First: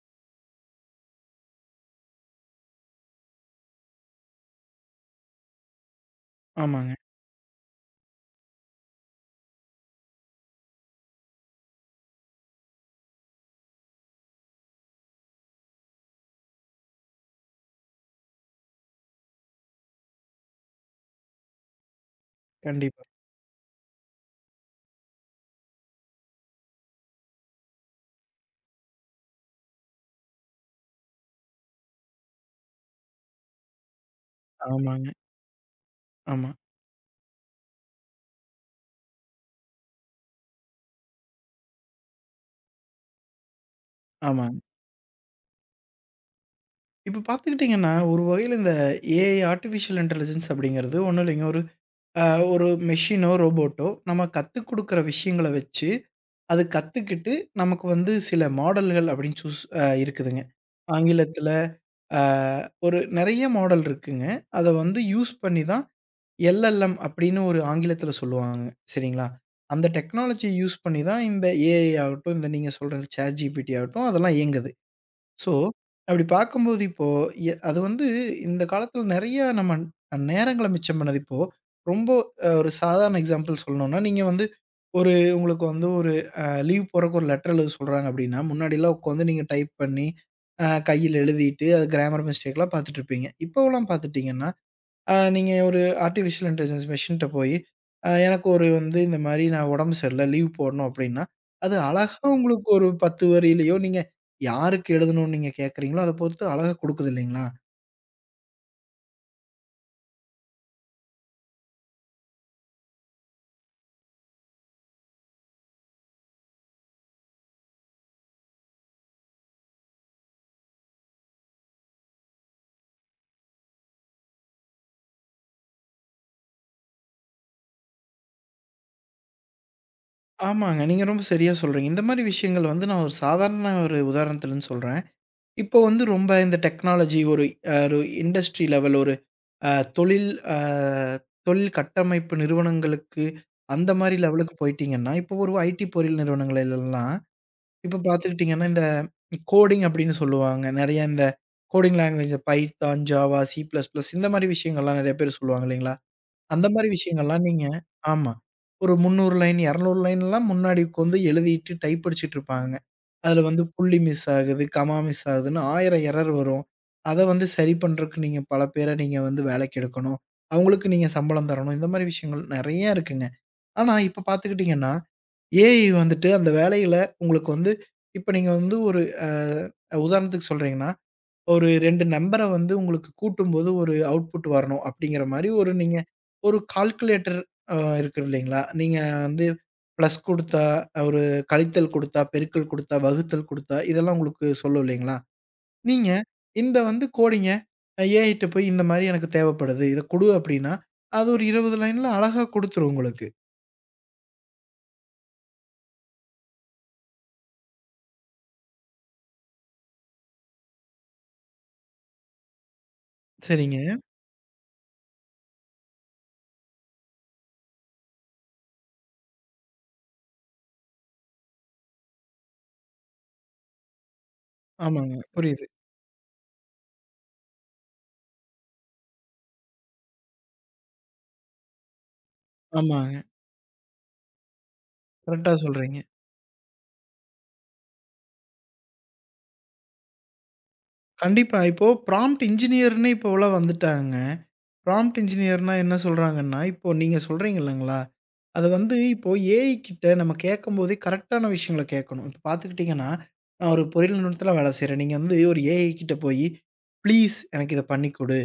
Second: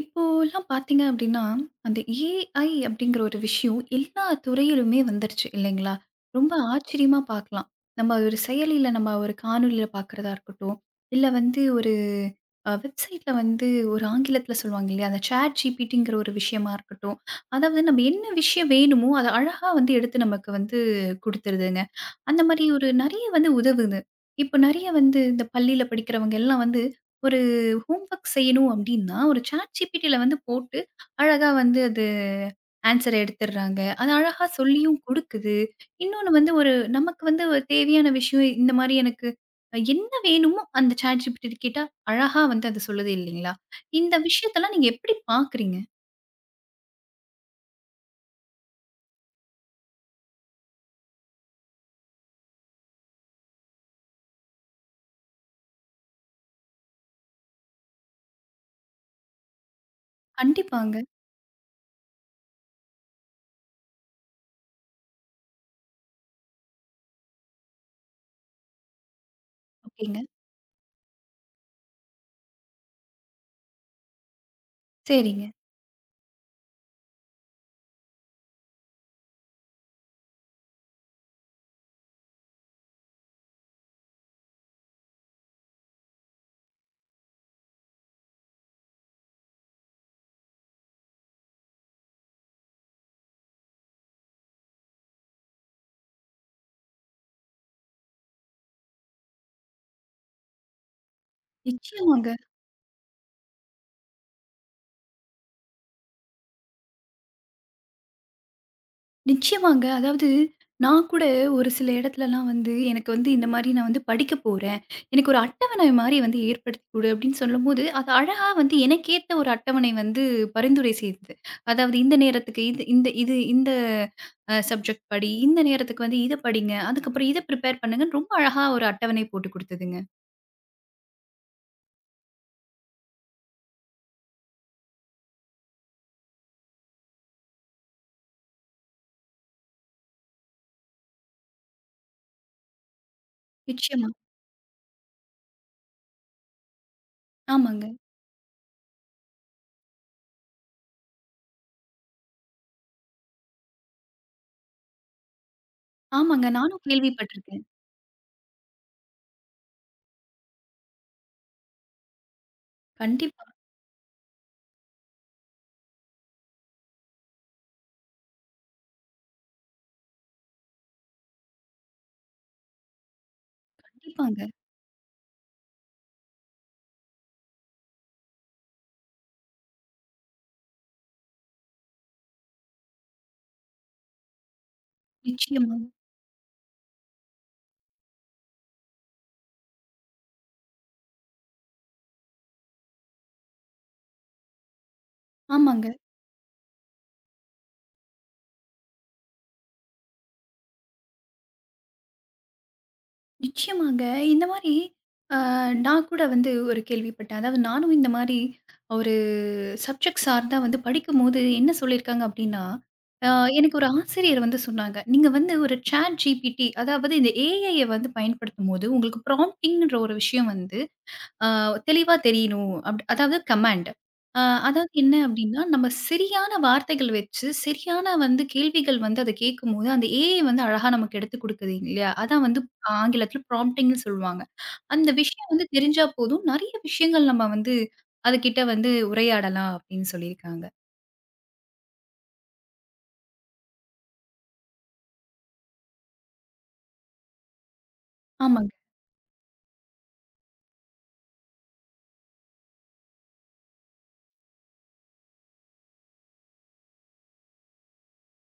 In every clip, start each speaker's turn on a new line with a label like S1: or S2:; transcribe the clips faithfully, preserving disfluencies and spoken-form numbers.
S1: இப்போலாம் பார்த்தீங்க அப்படின்னா, அந்த ஏஐ அப்படிங்கிற ஒரு விஷயம் எல்லா துறையிலுமே வந்துருச்சு இல்லைங்களா? ரொம்ப
S2: ஆமாங்க.
S1: ஆச்சரியமா பார்க்கலாம். நம்ம ஒரு செயலியில நம்ம ஒரு காணொளியில பார்க்கிறதா இருக்கட்டும், இல்ல வந்து ஒரு அ வெப்சைட்ல வந்து ஒரு ஆங்கிலத்தில சொல்லுவாங்க இல்லையா? அந்த ChatGPTங்கிற ஒரு விஷயமா இருக்கட்டும், அதாவது நம்ம என்ன விஷயம் வேணுமோ அத அழகா வந்து எடுத்து நமக்கு வந்து குடுத்துருதுங்க. அந்த மாரி ஒரு
S2: கண்டிப்பா.
S1: நெறைய வந்து உதவுது. இப்ப நெறைய வந்து இந்த பள்ளியில படிக்கிறவங்க எல்லாம் வந்து ஒரு ஹோம் ஒர்க் செய்யணும் அப்படின்னா, ஒரு சாட் ஜிபிடில வந்து போட்டு, அழகா வந்து அது ஆன்ஸர எடுத்துடுறாங்க. அது அழகா சொல்லியும்
S2: ஆமாங்க.
S1: குடுக்குது. இன்னொன்னு
S2: ஆமா,
S1: வந்து ஒரு நமக்கு வந்து ஒரு தேவையான விஷயம் இந்த மாரி எனக்கு அஹ், என்ன வேணுமோ அந்த சாட் ஜிபிடி கேட்டா, அழகா வந்து அது சொல்லுது இல்லைங்களா? இந்த
S2: ஆமாங்க.
S1: விஷயத்தெல்லாம் நீங்க எப்படி பார்க்குறீங்க?
S2: இப்ப பார்த்துக்கிட்டீங்கன்னா, ஒரு வகையில இந்த ஏஐ ஆர்டிஃபிஷியல் இன்டெலிஜென்ஸ் அப்படிங்கிறது ஒண்ணும் இல்லைங்க. ஒரு அ ஒரு மெஷினோ, ரோபோட்டோ நம்ம கத்துக் குடுக்குற விஷயங்கள வச்சு, அது கத்துக்கிட்டு நமக்கு வந்து சில மாடல்கள் அப்படின்னு சூஸ் அ இருக்குதுங்க.
S1: கண்டிப்பாங்க.
S2: ஆங்கிலத்தில அ ஒரு நெறைய மாடல் இருக்குங்க. அத வந்து யூஸ் பண்ணி தான் எல்எல்எம் அப்படின்னு ஒரு ஆங்கிலத்தில சொல்லுவாங்க. சரிங்களா? அந்த
S1: ஓகேங்க.
S2: டெக்னாலஜிய யூஸ் பண்ணி தான் இந்த ஏஐ ஆகட்டும், இந்த நீங்க சொல்ற இந்த சாட் ஜிபிடி ஆகட்டும் அதெல்லாம் இயங்குது.
S1: சரிங்க.
S2: ஸோ, அப்படி பார்க்கும்போது இப்போ எ அது வந்து இந்த காலத்தில நெறையா நம்ம நேரங்கள மிச்சம் பண்ணது. இப்போ ரொம்ப அ ஒரு சாதாரண எக்ஸாம்பிள் சொல்லணும்னா, நீங்க வந்து ஒரு உங்களுக்கு வந்து ஒரு லீவ் போடுறக்கு ஒரு லெட்டர் எழுத சொல்றாங்க அப்படின்னா, முன்னாடிலாம் உட்காந்து நீங்க டைப் பண்ணி, அ கையில எழுதிட்டு அது கிராமர் மிஸ்டேக்லாம் பார்த்துட்டுருப்பீங்க. இப்போவெல்லாம் பார்த்துட்டீங்கன்னா ஆ நீங்க ஒரு ஆர்டிஃபிஷியல் இன்டெலிஜென்ஸ் மெஷின்ட்ட போயி, அ எனக்கு ஒரு வந்து இந்த மாரி நான் உடம்பு சரியில்ல, லீவ் போடணும் அப்டின்னா, அது அழகா
S1: நிச்சயமாங்க.
S2: உங்களுக்கு ஒரு பத்து வரியிலயோ, நீங்க யாருக்கு எழுதணும்னு நீங்க கேட்குறீங்களோ, அத பொறுத்து அழகா குடுக்குது இல்லைங்களா?
S1: நிச்சயமாங்க. அதாவது நான் கூட ஒரு சில இடத்துலலாம் வந்து எனக்கு வந்து இந்த மாரி நான் வந்து படிக்க போறேன். எனக்கு ஒரு அட்டவணை மாரி வந்து ஏற்படுத்தி குடு அப்படின்னு சொல்லும்போது, அது அழகா வந்து எனக்கேத்த ஒரு அட்டவணை வந்து பரிந்துரை செய்தது. அதாவது இந்த நேரத்துக்கு இது இந்த இது இந்த அ சப்ஜெக்ட் படி, இந்த நேரத்துக்கு வந்து இத படிங்க, அதுக்கப்புறம் இத பிரிப்பேர் பண்ணுங்கன்னு ரொம்ப அழகா ஒரு அட்டவணை போட்டு குடுத்ததுங்க.
S2: ஆமாங்க. நீங்க ரொம்ப சரியா சொல்றீங்க. இந்த மாரி விஷயங்கள் வந்து நான் ஒரு சாதாரண ஒரு உதாரணத்துலருந்து சொல்றேன். இப்போ வந்து ரொம்ப இந்த டெக்னாலஜி ஒரு அ ஒரு இண்டஸ்ட்ரி லெவல் ஒரு அ தொழில் அ தொழில் கட்டமைப்பு நிறுவனங்களுக்கு அந்த
S1: நிச்சயமா.
S2: மாரி லெவலுக்கு போயிட்டீங்கன்னா, இப்போ ஒரு ஐடி பொறியியல் நிறுவனங்கள் எல்லாம்
S1: ஆமாங்க.
S2: இப்ப பார்த்துக்கிட்டீங்கன்னா, இந்த கோடிங் அப்படின்னு சொல்லுவாங்க. நெறைய இந்த coding language Python, Java, C plus plus இந்த மாரி விஷயங்கள்லாம் நெறைய பேர் சொல்லுவாங்க இல்லைங்களா?
S1: ஆமாங்க.
S2: அந்த
S1: நானும்
S2: மாரி விஷயங்கள்லாம்
S1: கேள்விப்பட்டுருக்கேன்.
S2: நீங்க ஆமா. ஒரு முந்நூறு லைன், இருநூறு லைன்லாம் முன்னாடி உட்காந்து எழுதிட்டு டைப் அடிச்சுட்டு இருப்பாங்க. அதுல
S1: கண்டிப்பா,
S2: வந்து புள்ளி மிஸ் ஆகுது, கமா மிஸ் ஆகுதுன்னு ஆயிரம் எரர் வரும். அத வந்து சரி பண்றதுக்கு நீங்க பல பேர நீங்க வந்து வேலைக்கு எடுக்கணும். அவங்களுக்கு நீங்க சம்பளம் தரணும். இந்த மாரி விஷயங்கள் நெறைய இருக்குங்க. ஆனா இப்ப
S1: கண்டிப்பாங்க.
S2: பார்த்துக்கிட்டீங்கன்னா ஏஐ வந்துட்டு அந்த வேலையில உங்களுக்கு வந்து இப்ப நீங்க வந்து ஒரு அ உதாரணத்துக்கு சொல்றீங்கன்னா, ஒரு இரண்டு நம்பர வந்து உங்களுக்கு கூட்டும்போது ஒரு அவுட்புட் வரணும் அப்படிங்கிற மாரி ஒரு
S1: நிச்சயமா.
S2: நீங்க ஒரு கால்குலேட்டர் அ இருக்கு இல்லைங்களா? நீங்க வந்து பிளஸ் குடுத்தா, ஒரு கழித்தல் குடுத்தா, பெருக்கல் குடுத்தா, வகுத்தல் குடுத்தா, இதெல்லாம் உங்களுக்கு சொல்லும் இல்லைங்களா?
S1: ஆமாங்க.
S2: நீங்க இந்த வந்து கோடிங்க ஏஐட்ட போய் இந்த மாரி எனக்கு தேவைப்படுது. இத குடு அப்படின்னா, அது ஒரு இருபது லைன்ல அழகா குடுத்துரும் உங்களுக்கு.
S1: நிச்சயமாங்க. இந்த மாரி அ நான் கூட வந்து ஒரு கேள்விப்பட்டேன். அதாவது நானும் இந்த மாரி ஒரு சப்ஜெக்ட் சார்ந்தா வந்து படிக்கும்போது என்ன சொல்லியிருக்காங்க அப்டின்னா, அ எனக்கு ஒரு
S2: சரிங்க.
S1: ஆசிரியர் வந்து சொன்னாங்க. "நீங்க வந்து ஒரு Chat G P T அதாவது இந்த ஏஐய வந்து பயன்படுத்தும்போது உங்களுக்கு ப்ராம்ப்டிங்ன்ற ஒரு விஷயம் வந்து ஆ தெளிவா தெரியணும். அப்டி அதாவது கமாண்ட். ஆ அதாவது என்ன
S2: ஆமாங்க.
S1: அப்டின்னா,
S2: புரியுது.
S1: நம்ம சரியான வார்த்தைகள் வச்சு, சரியான வந்து கேள்விகள் வந்து அத கேட்கும்போது, அந்த ஏஐ வந்து அழகா நமக்கு எடுத்துக் குடுக்குது இல்லையா? அதான் வந்து
S2: ஆமாங்க.
S1: ஆங்கிலத்தில ப்ராம்ப்டிங்ன்னு சொல்லுவாங்க. அந்த விஷயம்
S2: கரெக்ட்டா
S1: வந்து
S2: சொல்றீங்க.
S1: தெரிஞ்சா போதும், நெறைய விஷயங்கள் நம்ம வந்து அதுகிட்ட வந்து உரையாடலாம் அப்டின்னு சொல்லியிருக்காங்க.
S2: கண்டிப்பா. இப்போ ப்ராம்ப்ட் இன்ஜினியர்ன்னு இப்போலாம் வந்துட்டாங்க. ப்ராம்ப்ட் இன்ஜினியர்ன்னா என்ன சொல்றாங்கன்னா, இப்போ நீங்க சொல்றீங்க இல்லங்களா, அது
S1: ஆமாங்க.
S2: வந்து இப்போ ஏஐ கிட்ட நம்ம கேட்கும்போதே கரெக்ட்டான விஷயங்கள கேட்கணும். இப்ப பார்த்துக்கிட்டீங்கன்னா, நான் ஒரு பொறியியல் நிறுவனத்தில வேலை செய்றேன். நீங்க வந்து ஒரு ஏஐ கிட்ட போயி, "ப்ளீஸ் எனக்கு இத பண்ணி குடு.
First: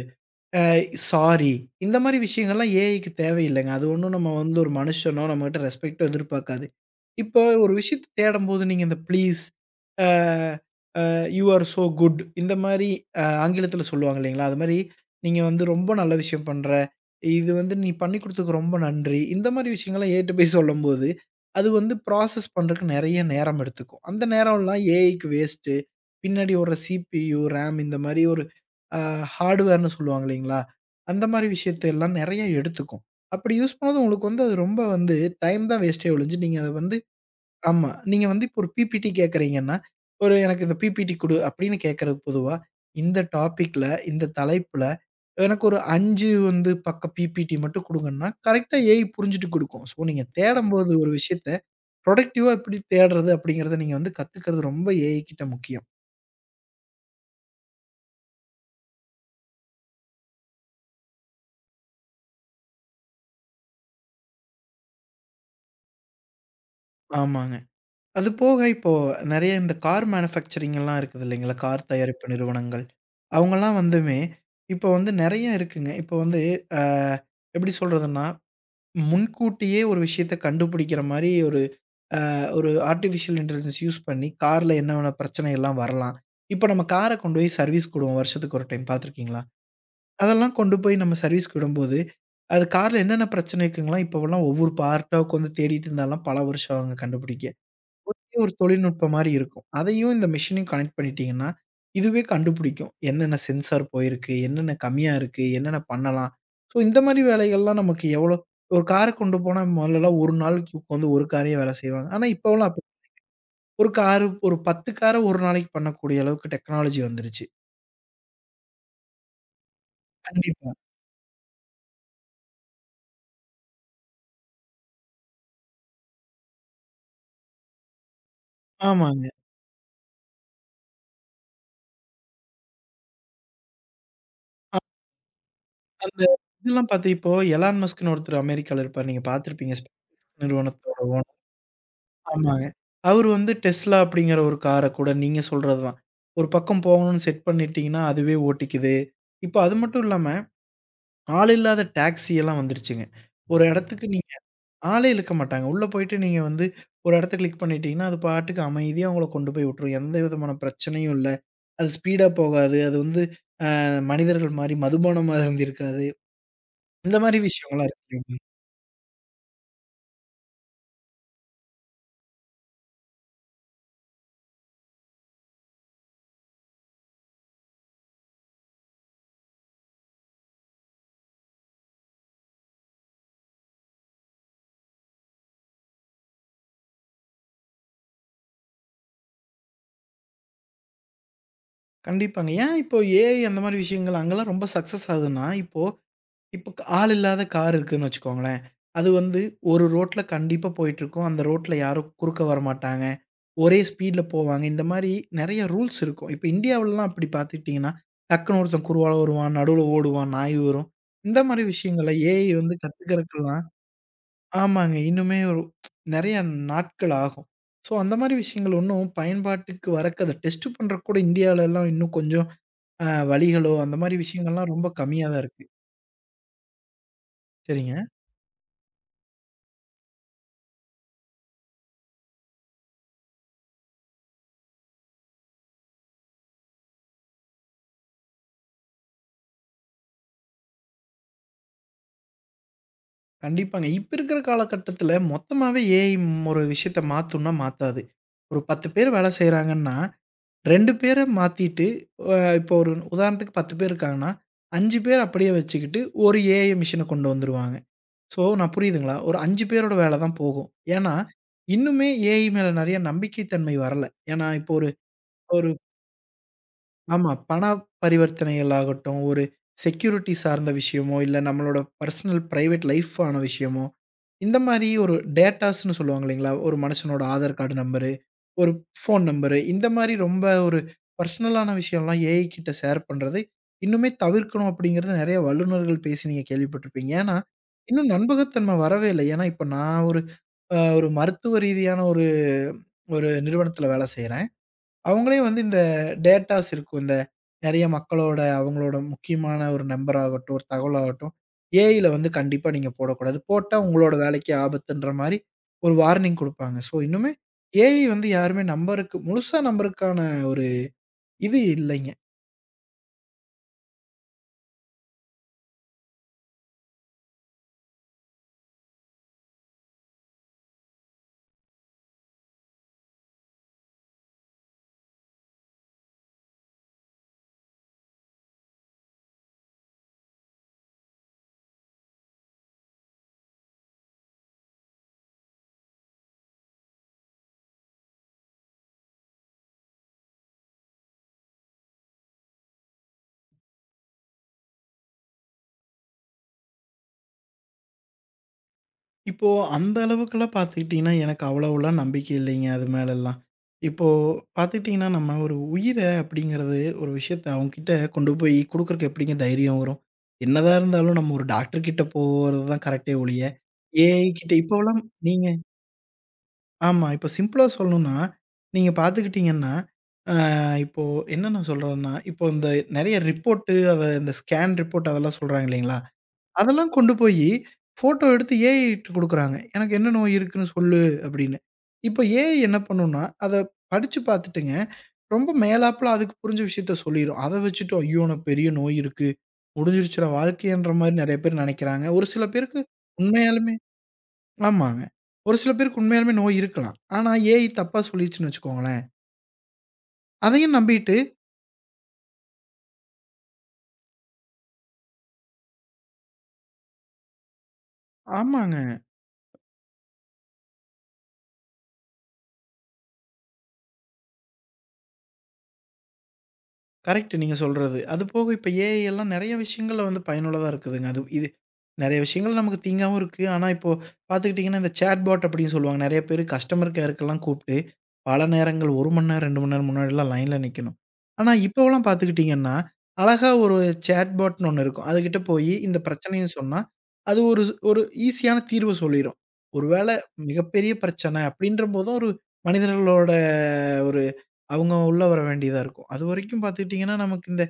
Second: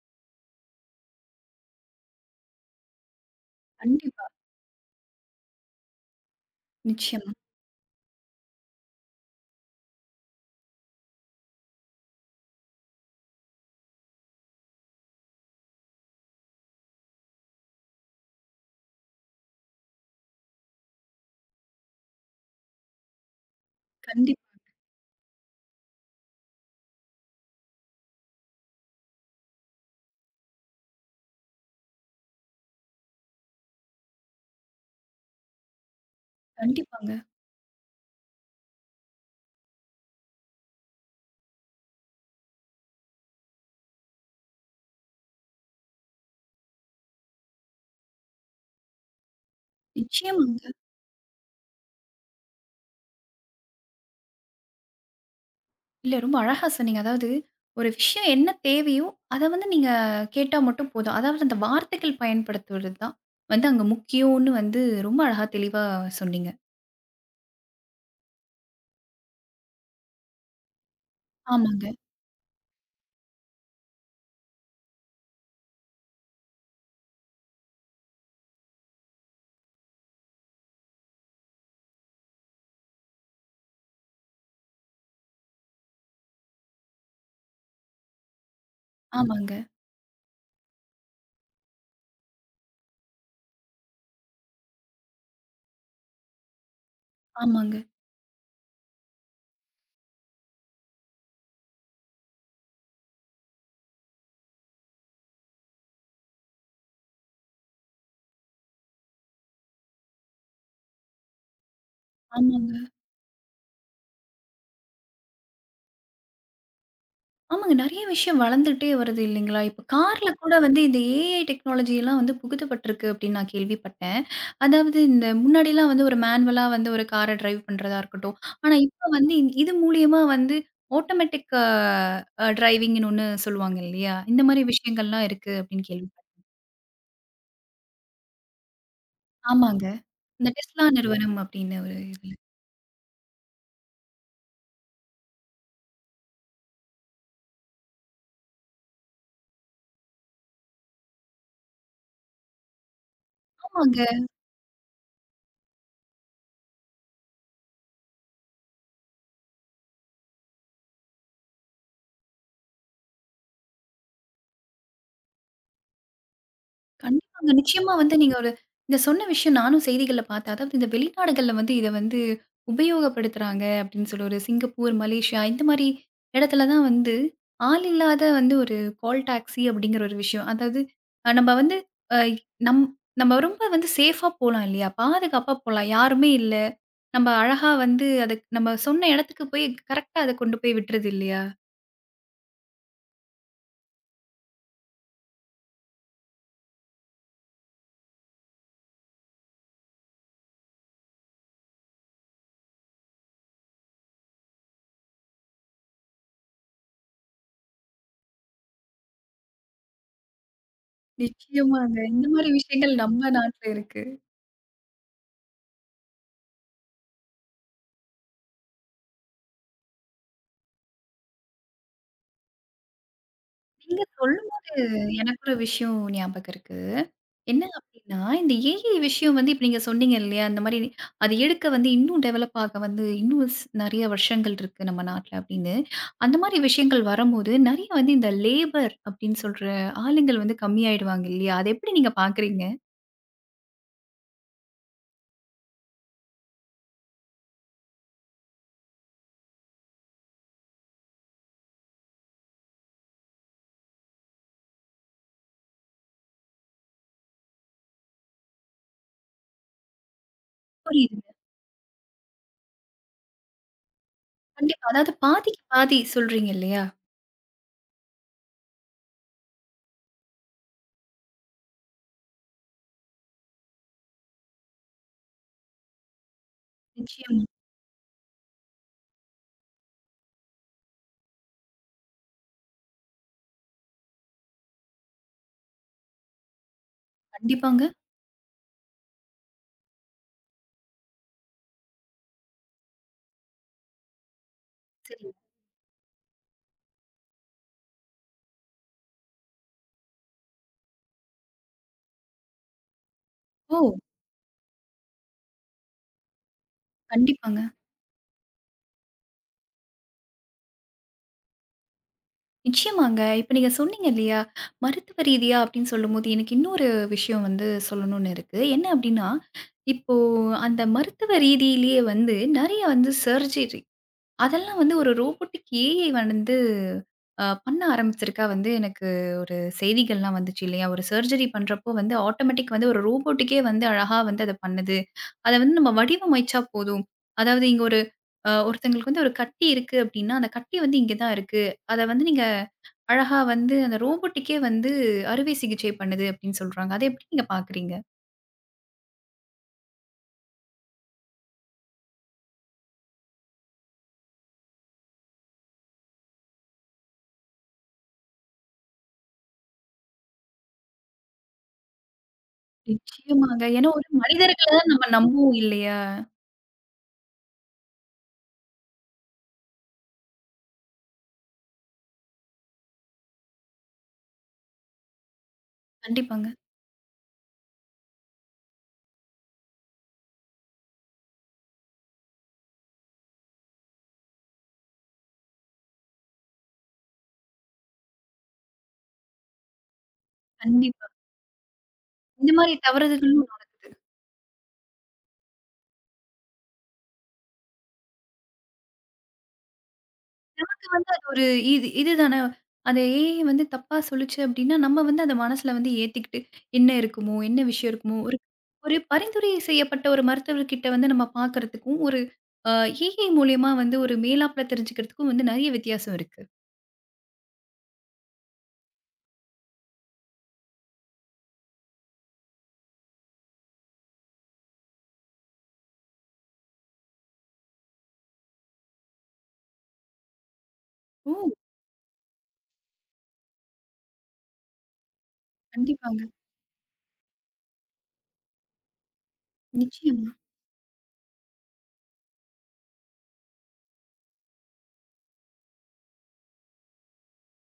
S2: அ சாரி." இந்த மாரி விஷயங்கள்லாம் ஏஐக்கு தேவையில்லங்க. அது ஒண்ணும்
S1: கண்டிப்பா.
S2: நம்ம வந்து ஒரு மனுஷனோ, நம்மகிட்ட ரெஸ்பெக்ட்டோ எதிர்பார்க்காது.
S1: நிச்சயமா.
S2: இப்போ ஒரு விஷயத்த தேடும்போது நீங்க இந்த ப்ளீஸ், அ யூ ஆர் சோ குட் இந்த மாரி அ ஆங்கிலத்தில சொல்லுவாங்க இல்லைங்களா? அது மாரி நீங்க வந்து ரொம்ப நல்ல விஷயம் பண்ற. இது வந்து நீ பண்ணி குடுத்ததுக்கு ரொம்ப நன்றி. இந்த மாரி விஷயங்கள்லாம் ஏட்டு போய் சொல்லும்போது, அது வந்து ப்ராசஸ் பண்றதுக்கு நெறைய நேரம் எடுத்துக்கும். அந்த
S1: கண்டிப்
S2: நேரம்லாம் ஏஐக்கு வேஸ்ட்டு. பின்னாடி ஓடுற சிபியு, ரேம் இந்த மாரி ஒரு அ ஹார்ட்வேர்ன்னு சொல்லுவாங்க இல்லைங்களா? அந்த மாரி விஷயத்த எல்லாம் நெறைய எடுத்துக்கும். அப்படி யூஸ் பண்ணும்போது உங்களுக்கு வந்து அது ரொம்ப வந்து டைம் தான் வேஸ்ட்டே ஒழிஞ்சு, நீங்க அத வந்து
S1: கண்டிப்பாங்க.
S2: ஆமா. நீங்க வந்து இப்போ ஒரு பிபிடி கேட்கறீங்கன்னா, ஒரு எனக்கு இந்த பிபிடி குடு அப்படின்னு கேட்கறது பொதுவா, இந்த டாபிக்ல, இந்த தலைப்புல எனக்கு ஒரு ஐந்து வந்து பக்க பிபிடி மட்டும் குடுங்கன்னா, கரெக்ட்டா ஏஐ புரிஞ்சுட்டு குடுக்கும். ஸோ நீங்க
S1: நிச்சயமாங்க.
S2: தேடம்போது ஒரு விஷயத்த புரொடக்டிவா எப்படி தேடுறது அப்படிங்கிறத நீங்க வந்து கத்துக்கிறது ரொம்ப ஏஐ கிட்ட முக்கியம்.
S1: இல்ல ரொம்ப அழகா சொன்னீங்க. அதாவது, ஒரு விஷயம் என்ன தேவையோ, அத வந்து நீங்க கேட்டா மட்டும் போதும். அதாவது அந்த வார்த்தைகள் பயன்படுத்துவது தான் வந்து அங்க முக்கியம்னு வந்து ரொம்ப அழகா தெளிவா சொன்னீங்க.
S2: ஆமாங்க. அது போக இப்போ நெறைய இந்த கார் மேனுஃபேக்சரிங் எல்லாம் இருக்குது இல்லைங்களா? கார்
S1: ஆமாங்க,
S2: தயாரிப்பு நிறுவனங்கள். அவங்கலாம் வந்துமே, இப்போ வந்து நெறைய இருக்குங்க. இப்போ வந்து அ எப்படி சொல்றதுன்னா முன்கூட்டியே ஒரு விஷயத்த கண்டுபிடிக்கிற மாரி ஒரு அ ஒரு ஆர்டிஃபிஷியல் இன்டெலிஜென்ஸ் யூஸ் பண்ணி, கார்ல என்னென்ன பிரச்சனை எல்லாம் வரலாம். இப்ப நம்ம கார கொண்டு போய் சர்வீஸ்க்கு விடுவோம் வருஷத்துக்கு ஒரு டைம் பார்த்துருக்கீங்களா?
S1: ஆமாங்க,
S2: அதெல்லாம் கொண்டு போய் நம்ம சர்வீஸ்க்கு விடும்போது, அது கார்ல என்னென்ன பிரச்சனை இருக்குங்கலாம் இப்போவெல்லாம் ஒவ்வொரு பார்ட்டா உட்காந்து தேடிட்டு இருந்தாலாம் பல வருஷம் ஆகுங்க கண்டுபிடிக்க.
S1: ஆமாங்க,
S2: ஒரு தொழில்நுட்பம் மாரி இருக்கும். அதையும் இந்த மெஷினையும் கனெக்ட் பண்ணிட்டீங்கன்னா, இதுவே கண்டுபிடிக்கும். என்னென்ன சென்சார் போயிருக்கு? என்னென்ன கம்மியா இருக்கு? என்னென்ன பண்ணலாம்? ஸோ இந்த மாரி வேலைகள்லாம் நமக்கு எவ்வளோ ஒரு கார கொண்டு போனா முதல்லலாம் ஒரு நாளைக்கு உட்காந்து ஒரு காரே வேலை செய்வாங்க. ஆனா இப்போலாம்
S1: ஆமாங்க.
S2: அப்படி ஒரு காரு ஒரு பத்து கார ஒரு நாளைக்கு பண்ணக்கூடிய அளவுக்கு டெக்னாலஜி வந்துருச்சு.
S1: ஆமாங்க. நெறைய விஷயம் வளர்ந்துட்டே வருது இல்லைங்களா? இப்ப கார்ல கூட
S2: கண்டிப்பா.
S1: வந்து இந்த ஏஐ டெக்னாலஜி எல்லாம் வந்து புகுத்தப்பட்டிருக்கு அப்படின்னு நான் கேள்விப்பட்டேன். அதாவது இந்த முன்னாடிலாம் வந்து ஒரு மேனுவலா வந்து ஒரு கார டிரைவ் பண்றதா இருக்கட்டும். ஆனா இப்ப
S2: ஆமாங்க.
S1: வந்து இந்- இது மூலியமா வந்து ஆட்டோமேட்டிக் அ டிரைவிங்ன்னு ஒண்ணு சொல்லுவாங்க இல்லையா? இந்த மாரி
S2: அ
S1: விஷயங்கள்லாம் இருக்கு அப்படின்னு கேள்விப்பட்டேன்.
S2: அந்த இதெல்லாம் பார்த்து இப்போ எலான் மஸ்க்ன்னு ஒருத்தர் அமெரிக்கால இருப்பாரு. நீங்க பார்த்துருப்பீங்க.
S1: ஆமாங்க. இந்த டெஸ்லா
S2: நிறுவனத்தோட
S1: நிறுவனம் அப்படின்னு ஒரு இதுல
S2: ஆமாங்க. அவரு வந்து Tesla அப்படிங்கிற ஒரு கார கூட நீங்க சொல்றது தான். ஒரு பக்கம் போகணும்னு செட் பண்ணிட்டீங்கன்னா, அதுவே ஓட்டிக்குது. இப்போ அது மட்டும் இல்லாம, ஆள் இல்லாத டாக்ஸி எல்லாம் வந்துருச்சுங்க. ஒரு இடத்துக்கு
S1: ஆமாங்க.
S2: நீங்க ஆளே இழுக்க மாட்டாங்க. உள்ள போயிட்டு நீங்க வந்து ஒரு இடத்த கிளிக் பண்ணிட்டீங்கன்னா, அது பாட்டுக்கு அமைதியா உங்கள கொண்டு போய் விட்டுரும். எந்த விதமான பிரச்சனையும் இல்ல. அது ஸ்பீடா போகாது. அது வந்து அ மனிதர்கள் மாரி மதுபானமா அருந்தியிருக்காது. இந்த மாரி
S1: கண்டிப்பாங்க.
S2: விஷயங்கள்லாம்
S1: நிச்சயமா
S2: இருக்கு
S1: வந்து நீங்க
S2: இல்லைங்களா?
S1: ஒரு இந்த சொன்ன விஷயம் நானும் செய்திகள்ல பார்த்தேன். அதாவது இந்த வெளிநாடுகள்ல வந்து இத வந்து உபயோகப்படுத்துறாங்க அப்டின்னு சொல்லி ஒரு சிங்கப்பூர், மலேசியா இந்த மாரி இடத்துல தான் வந்து ஆள் இல்லாத வந்து ஒரு கால் டாக்ஸி அப்டிங்கிற ஒரு விஷயம். அதாவது அ நம்ம வந்து அ நம் நம்ம ரொம்ப வந்து சேஃபா போலாம் இல்லையா? பாதுகாப்பா போலாம். யாருமே இல்ல. நம்ம அழகா வந்து அத நம்ம சொன்ன இடத்துக்கு போய் கரெக்ட்டா அத கொண்டு போய் விட்டுருது இல்லையா?
S2: கண்டிப்பாங்க. ஏன் இப்போ ஏஐ அந்த மாரி விஷயங்கள் அங்கலாம் ரொம்ப சக்சஸ் ஆகுதுன்னா, இப்போ இப்ப க ஆள் இல்லாத கார் இருக்குன்னு வச்சுக்கோங்களேன். அது வந்து ஒரு ரோட்ல கண்டிப்பா போயிட்டுருக்கும். அந்த ரோட்ல யாரும் குறுக்க வரமாட்டாங்க. ஒரே ஸ்பீட்ல போவாங்க. இந்த மாரி நெறைய ரூல்ஸ் இருக்கும். இப்ப இந்தியாவுலலாம் அப்படி பார்த்துக்கிட்டீங்கன்னா, டக்குனு ஒருத்தன் குறுவால வருவான், நடுவுல ஓடுவான், நாய் வரும். இந்த மாரி
S1: நிச்சயமாங்க.
S2: விஷயங்கள
S1: இந்த
S2: ஏஐ
S1: மாரி
S2: வந்து
S1: விஷயங்கள் நம்ம
S2: கத்துக்கிறதுக்கெல்லாம்
S1: நாட்ல இருக்கு.
S2: ஆமாங்க. இன்னுமே ஒரு நெறைய நாட்கள் ஆகும். ஸோ அந்த மாரி விஷயங்கள் இன்னும் பயன்பாட்டுக்கு வரக்கு அத டெஸ்ட் பண்றக்கு கூட இந்தியாவுலலாம் இன்னும் கொஞ்சம் அ வழிகளோ, அந்த
S1: நீங்க
S2: மாரி
S1: சொல்
S2: விஷயங்கள்லாம் ரொம்ப கம்மியா தான்
S1: எனக்கு ஒரு
S2: இருக்கு.
S1: விஷயம் ஞாபகம் இருக்கு. என்ன
S2: சரிங்க.
S1: அப்டின்னா, இந்த ஏஐ விஷயம் வந்து இப்ப நீங்க சொன்னீங்க இல்லையா? அந்த மாரி அது எடுக்க வந்து இன்னும் டெவலப் ஆக வந்து இன்னும் ஸ் நெறைய வருஷங்கள் இருக்கு நம்ம நாட்ல அப்டின்னு. அந்த மாரி விஷயங்கள் வரும்போது, நெறைய வந்து இந்த லேபர் அப்டின்னு சொல்ற ஆளுங்கள் வந்து கம்மியாயிடுவாங்க இல்லையா? அத எப்டி நீங்க பார்க்குறீங்க?
S2: கண்டிப்பாங்க. இப்ப இருக்கிற காலகட்டத்தில மொத்தமாவே ஏஐ ஒரு விஷயத்த மாத்தும்னா மாத்தாது. ஒரு பத்து பேர் வேலை செய்றாங்கன்னா, இரண்டு பேர மாத்திட்டு அ இப்போ ஒரு உதாரணத்துக்கு பத்து பேர் இருக்காங்கன்னா, ஐந்து பேர் அப்படியே வச்சுக்கிட்டு ஒரு ஏஐ மிஷின கொண்டு வந்துருவாங்க. ஸோ நான் புரியுதுங்களா? ஒரு ஐந்து பேரோட வேல தான் போகும். ஏன்னா,
S1: புரியுதுங்க.
S2: இன்னுமே ஏஐ மேல நெறைய நம்பிக்கை தன்மை வரல. ஏன்னா இப்போ
S1: கண்டிப்பா.
S2: ஒரு
S1: அதாவது பாதிக்கு
S2: ஒரு
S1: பாதி சொல்றீங்க இல்லையா?
S2: ஆமா. பண பரிவர்த்தனைகள் ஆகட்டும், ஒரு செக்யூரிட்டி சார்ந்த விஷயமோ, இல்ல நம்மளோட பர்சனல் பிரைவேட் லைஃப் ஆன விஷயமோ, இந்த மாரி ஒரு டேட்டாஸ்ன்னு சொல்லுவாங்க இல்லைங்களா? ஒரு மனுஷனோட
S1: நிச்சயமா.
S2: ஆதார் கார்டு நம்பரு, ஒரு ஃபோன் நம்பரு, இந்த மாரி ரொம்ப ஒரு பர்சனலான விஷயம்லாம் ஏஐ கிட்ட ஷேர் பண்றது, இன்னுமே தவிர்க்கணும் அப்படிங்கிறது நெறைய வல்லுநர்கள் பேசி நீங்க கேள்விப்பட்டிருப்பீங்க. ஏன்னா,
S1: கண்டிப்பாங்க.
S2: இன்னும் நம்பகத்தன்மை வரவே இல்ல. ஏன்னா, இப்ப நான் ஒரு அ ஒரு மருத்துவ ரீதியான ஒரு ஒரு நிறுவனத்தில வேலை செய்றேன்.
S1: சரி.
S2: அவங்களே வந்து இந்த டேட்டாஸ் இருக்கும். இந்த நெறைய மக்களோட அவங்களோட முக்கியமான ஒரு நம்பர் ஆகட்டும், ஒரு தகவல் ஆகட்டும், ஏஐல வந்து கண்டிப்பா நீங்க போடக்கூடாது. போட்டா
S1: ஓ!
S2: உங்களோட வேலைக்கு ஆபத்துன்ற மாரி ஒரு வார்னிங் குடுப்பாங்க. ஸோ, இன்னுமே
S1: கண்டிப்பாங்க.
S2: ஏஐ வந்து யாருமே நம்பருக்கு முழுசா நம்பருக்கான ஒரு இது இல்லைங்க.
S1: நிச்சயமாங்க. இப்ப நீங்க சொன்னீங்க இல்லையா? மருத்துவ ரீதியா அப்டின்னு சொல்லும்போது, எனக்கு இன்னொரு விஷயம் வந்து சொல்லணும்னு இருக்கு. என்ன அப்டின்னா, இப்போ அந்த மருத்துவ ரீதியிலேயே வந்து நெறைய வந்து சர்ஜரி அதெல்லாம் வந்து ஒரு ரோபோட்டிக் ஏஐ வந்து அ பண்ண ஆரம்பிச்சிருக்கா வந்து எனக்கு ஒரு செய்திகள்லாம் வந்துச்சு இல்லையா? ஒரு சர்ஜரி பண்றப்போ வந்து ஆட்டோமேட்டிக் வந்து ஒரு ரோபோட்டுக்கே வந்து அழகா வந்து அத பண்ணுது. அத வந்து நம்ம வடிவமைச்சா போதும். அதாவது இங்க ஒரு அ ஒருத்தங்களுக்கு வந்து ஒரு கட்டி இருக்கு அப்டின்னா, அந்த கட்டி வந்து இங்க தான் இருக்கு. அத வந்து நீங்க அழகா வந்து அந்த ரோபோட்டுக்கே வந்து அறுவை சிகிச்சை பண்ணுது அப்படின்னு சொல்றாங்க. அத எப்படி நீங்க பார்க்குறீங்க?
S2: இப்போ அந்த அளவுக்குலாம் பார்த்துக்கிட்டிங்கன்னா, எனக்கு அவ்வளவுலாம் நம்பிக்கை இல்லைங்க அது மேலலாம். இப்போ பார்த்துக்கிட்டிங்கன்னா, நம்ம ஒரு உயிர அப்படிங்கிறது ஒரு விஷயத்த அவங்ககிட்ட கொண்டு போய் குடுக்குறக்கு எப்படிங்க தைரியம் வரும்? என்னதான் இருந்தாலும் நம்ம ஒரு டாக்டர் கிட்ட போறது தான் கரெக்ட்டே ஒழிய,
S1: நிச்சயமாங்க. ஏன்னா ஒரு
S2: ஏஐ கிட்ட
S1: மனிதர்கள தான்
S2: இப்போலாம்
S1: நம்ம
S2: நீங்க
S1: நம்புவோம் இல்லையா?
S2: ஆமா. இப்போ சிம்பிளா சொல்லணும்னா, நீங்க பார்த்துக்கிட்டிங்கன்னா, அ இப்போ என்ன நான் சொல்றேன்னா, இப்போ இந்த நெறைய ரிப்போர்ட்டு அத இந்த ஸ்கேன் ரிப்போர்ட் அதெல்லாம் சொல்றாங்க இல்லைங்களா?
S1: கண்டிப்பாங்க.
S2: அதெல்லாம் கொண்டு போயி, ஃபோட்டோ எடுத்து ஏஐ ட்ட குடுக்குறாங்க. "எனக்கு என்ன நோய் இருக்குன்னு சொல்லு" அப்படின்னு. இப்ப ஏஐ என்ன பண்ணும்னா, அத படிச்சு பார்த்துட்டுங்க, ரொம்ப மேலாப்புல அதுக்கு புரிஞ்ச விஷயத்த சொல்லிரும். அத வச்சுட்டு, "ஐயோ! எனக்கு பெரிய நோய் இருக்கு. முடிஞ்சிருச்சுடா வாழ்க்கைன்ற"
S1: கண்டிப்பா.
S2: மாரி நெறைய பேர் நெனைக்கிறாங்க. ஒரு சில
S1: இந்த மாரி
S2: பேருக்கு
S1: தவறுதல்களும்
S2: உண்மையாலுமே
S1: நடக்குது.
S2: ஆமாங்க. ஒரு சில பேருக்கு உண்மையாலுமே நோய் இருக்கலாம். ஆனா, ஏஐ தப்பா சொல்லிருச்சுன்னு வச்சுக்கோங்களேன். அதையும்
S1: இது வந்து
S2: நம்பிட்டு
S1: அது ஒரு இது இதுதானே அந்த ஏஐ வந்து தப்பா சொல்லுச்சு அப்படின்னா, நம்ம வந்து அத மனசுல வந்து ஏத்திக்கிட்டு, என்ன இருக்குமோ? என்ன விஷயம் இருக்குமோ? ஒரு
S2: ஆமாங்க.
S1: ஒரு பரிந்துரை செய்யப்பட்ட ஒரு மருத்துவர்கிட்ட வந்து நம்ம பார்க்கறதுக்கும், ஒரு அ ஏஐ மூலியமா வந்து ஒரு மேலாப்ல தெரிஞ்சுக்கிறதுக்கும் வந்து நெறைய வித்தியாசம் இருக்கு.
S2: கரெக்ட் நீங்க சொல்றது. அது போக இப்ப ஏஐ எல்லாம் நெறைய விஷயங்கள்ல வந்து பயனுள்ளதா இருக்குதுங்க. அது இது நெறைய விஷயங்கள் நமக்கு தீங்காவும் இருக்கு. ஆனா, இப்போ பார்த்துக்கிட்டீங்கன்னா, இந்த சேட்பாட் அப்படின்னு சொல்லுவாங்க. நெறைய பேரு கஸ்டமர் கேர்க்கெல்லாம் கூப்பிட்டு, பல நேரங்கள் ஒரு மணி நேரம், இரண்டு மணி நேரம் முன்னாடிலாம் லைன்ல நிக்கணும்.
S1: ஓ!
S2: ஆனா, இப்போலாம் பார்த்துக்கிட்டீங்கன்னா, அழகா ஒரு சேட்பாட்ன்னு ஒண்ணு இருக்கும். அதுகிட்ட போயி இந்த
S1: கண்டிப்பாங்க.
S2: பிரச்சனையும் சொன்னா, அது ஒரு ஒரு ஈஸியான தீர்வ சொல்லிரும். ஒருவேள
S1: நிச்சயமா.
S2: மிகப்பெரிய பிரச்சனை அப்படின்ற போதும் ஒரு மனிதர்களோட ஒரு அவங்க உள்ள வர வேண்டியதா இருக்கும். அதுவரைக்கும் பார்த்துக்கிட்டீங்கன்னா, நமக்கு இந்த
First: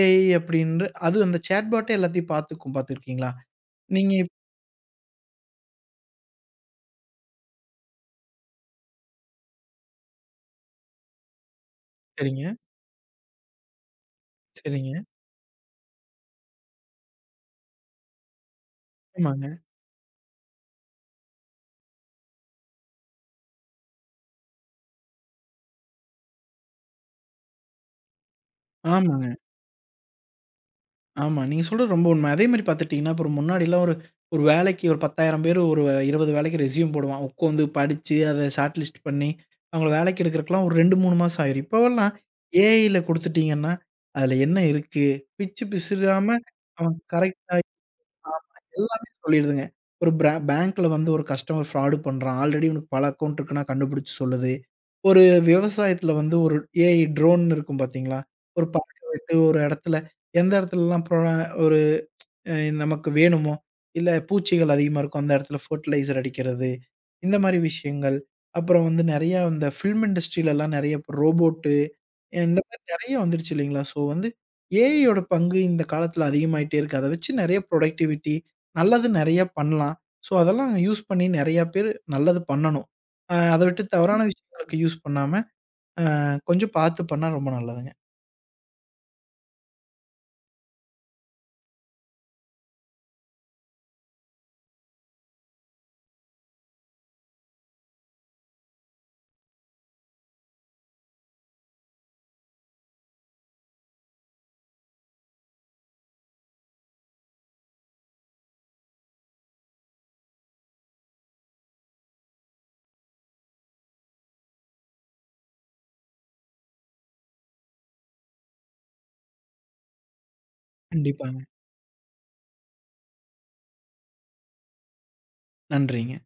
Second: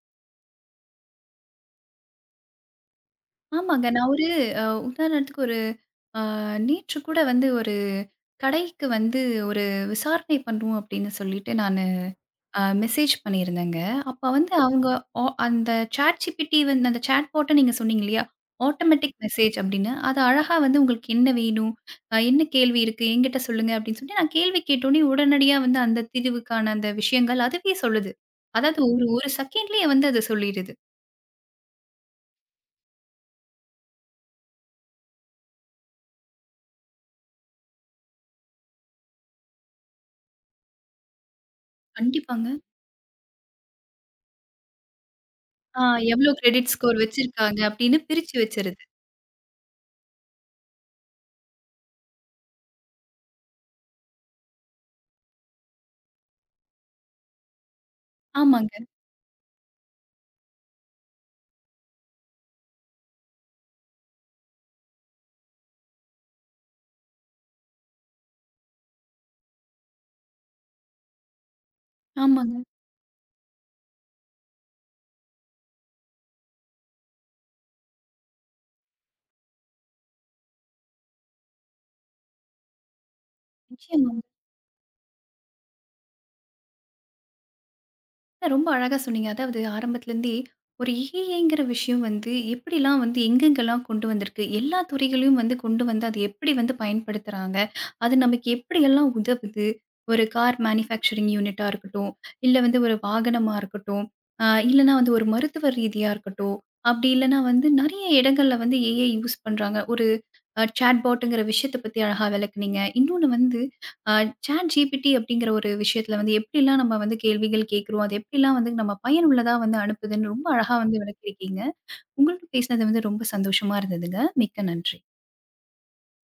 S2: ஏஐ அப்படின்ற அது அந்த சேட் பாட்டே எல்லாத்தையும் பார்த்துக்கும் பார்த்துருக்கீங்களா?
S1: ஆமாங்க. நான்
S2: நீங்க
S1: ஒரு
S2: இப்
S1: அ உதாரணத்துக்கு ஒரு அ நேற்று கூட வந்து ஒரு கடைக்கு வந்து ஒரு விசாரணை பண்ணுவோம் அப்படின்னு சொல்லிட்டு நானு
S2: சரிங்க,
S1: அ மெசேஜ் பண்ணியிருந்தேங்க. அப்ப வந்து அவங்க
S2: சரிங்க.
S1: ஒ அந்த ChatGPT வந்து அந்த சாட் பாட்ட நீங்க சொன்னீங்க இல்லையா? ஆட்டோமேட்டிக்
S2: ஆமாங்க,
S1: மெசேஜ் அப்படின்னு. அது அழகா வந்து உங்களுக்கு என்ன வேணும்? அ என்ன கேள்வி இருக்கு? என்கிட்ட சொல்லுங்க அப்படின்னு சொல்லி நான் கேள்வி கேட்டோனே உடனடியா வந்து அந்த தீர்வுக்கான அந்த விஷயங்கள் அதுவே சொல்லுது. அதாவது ஒரு
S2: ஆமாங்க,
S1: ஒரு செகண்ட்லயே வந்து அது சொல்லிடுது.
S2: ஆமா. நீங்க சொல்றது ரொம்ப உண்மை. அதே மாரி பார்த்துட்டீங்கன்னா, அப்புறம் முன்னாடிலாம் ஒரு ஒரு வேலைக்கு ஒரு பத்தாயிரம் பேர் ஒரு இருபது வேலைக்கு ரெஸ்யூம் போடுவான். உட்காந்து படிச்சு, அத ஷார்ட் லிஸ்ட் பண்ணி, அவங்கள வேலைக்கு எடுக்கிறதுக்குலாம் ஒரு இரண்டு, மூணு மாசம் ஆயிரும். இப்போவெல்லாம்
S1: கண்டிப்பாங்க.
S2: ஏஐல குடுத்துட்டீங்கன்னா, அதுல என்ன இருக்கு? பிச்சு
S1: ஆ எவ்ளோ
S2: பிசுறாம
S1: கிரெடிட்
S2: அவன்
S1: ஸ்கோர்
S2: கரெக்ட்டா
S1: வச்சிருக்காங்க அப்படின்னு பிரிச்சு வச்சிருது.
S2: எல்லாமே சொல்லிடுதுங்க. ஒரு பிரா பேங்க்ல வந்து ஒரு கஸ்டமர் ஃப்ராடு பண்றான். ஆல்ரெடி இவனுக்கு பல அக்கவுண்ட் இருக்குன்னா கண்டுபிடிச்சு சொல்லுது. ஒரு விவசாயத்துல வந்து ஒரு ஏஐ ட்ரோன் இருக்கும் பார்த்தீங்களா? ஒரு
S1: ஆமாங்க,
S2: பறக்க விட்டு ஒரு இடத்துல எந்த இடத்துலலாம் ப்ரோ அ நமக்கு வேணுமோ! இல்ல பூச்சிகள் அதிகமா இருக்கும். அந்த இடத்துல ஃபெர்டிலைசர் அடிக்கிறது, இந்த மாரி விஷயங்கள். அப்புறம் வந்து நெறையா இந்த ஃபில்ம் இண்டஸ்ட்ரிலலாம் நெறைய இப்ப ரோபோட்டு, இந்த
S1: ஆமாங்க.
S2: மாரி நெறைய வந்துருச்சு இல்லைங்களா? ஸோ வந்து ஏஐயோட பங்கு இந்த காலத்துல அதிகமாயிட்டே இருக்கு. அத வச்சு நெறைய புரொடக்டிவிட்டி நல்லது நெறைய பண்ணலாம். ஸோ அதெல்லாம் யூஸ் பண்ணி நெறையா பேரு நல்லது பண்ணணும். அ அத விட்டு
S1: நிச்சயமா.
S2: தவறான விஷயங்களுக்கு யூஸ் பண்ணாம, கொஞ்சம் பார்த்து பண்ணா ரொம்ப நல்லதுங்க.
S1: ரொம்ப அழகா சொன்னீங்க. அதாவது ஆரம்பத்துலேருந்தே ஒரு ஏஐங்கிற விஷயம் வந்து எப்படிலாம் வந்து எங்கெங்கெல்லாம் கொண்டு வந்திருக்கு, எல்லா துறைகளையும் வந்து கொண்டு வந்து அது எப்படி வந்து பயன்படுத்துறாங்க, அது நமக்கு எப்படியெல்லாம் உதவுது, ஒரு கார் மேனுஃபேக்சரிங் யூனிட்டா இருக்கட்டும், இல்ல வந்து ஒரு வாகனமா இருக்கட்டும், அ இல்லன்னா வந்து ஒரு மருத்துவ ரீதியா இருக்கட்டும், அப்படி இல்லன்னா வந்து நெறைய இடங்கள்ல வந்து ஏஐ யூஸ் பண்றாங்க. ஒரு அ சாட்பாட்டுங்கிற விஷயத்த பத்தி அழகா விளக்குனீங்க. இன்னொன்னு வந்து அ சாட் ஜிபிடி அப்படிங்கிற ஒரு விஷயத்துல வந்து எப்படிலாம் நம்ம வந்து கேள்விகள் கேட்கிறோம், அது எப்படிலாம் வந்து நம்ம பயனுள்ளதா வந்து அனுப்புதுன்னு ரொம்ப அழகா வந்து
S2: கண்டிப்பாங்க.
S1: விளக்கியிருக்கீங்க. உங்களோட பேசினது வந்து ரொம்ப சந்தோஷமா இருந்ததுங்க. மிக்க நன்றி.
S2: நன்றிங்க.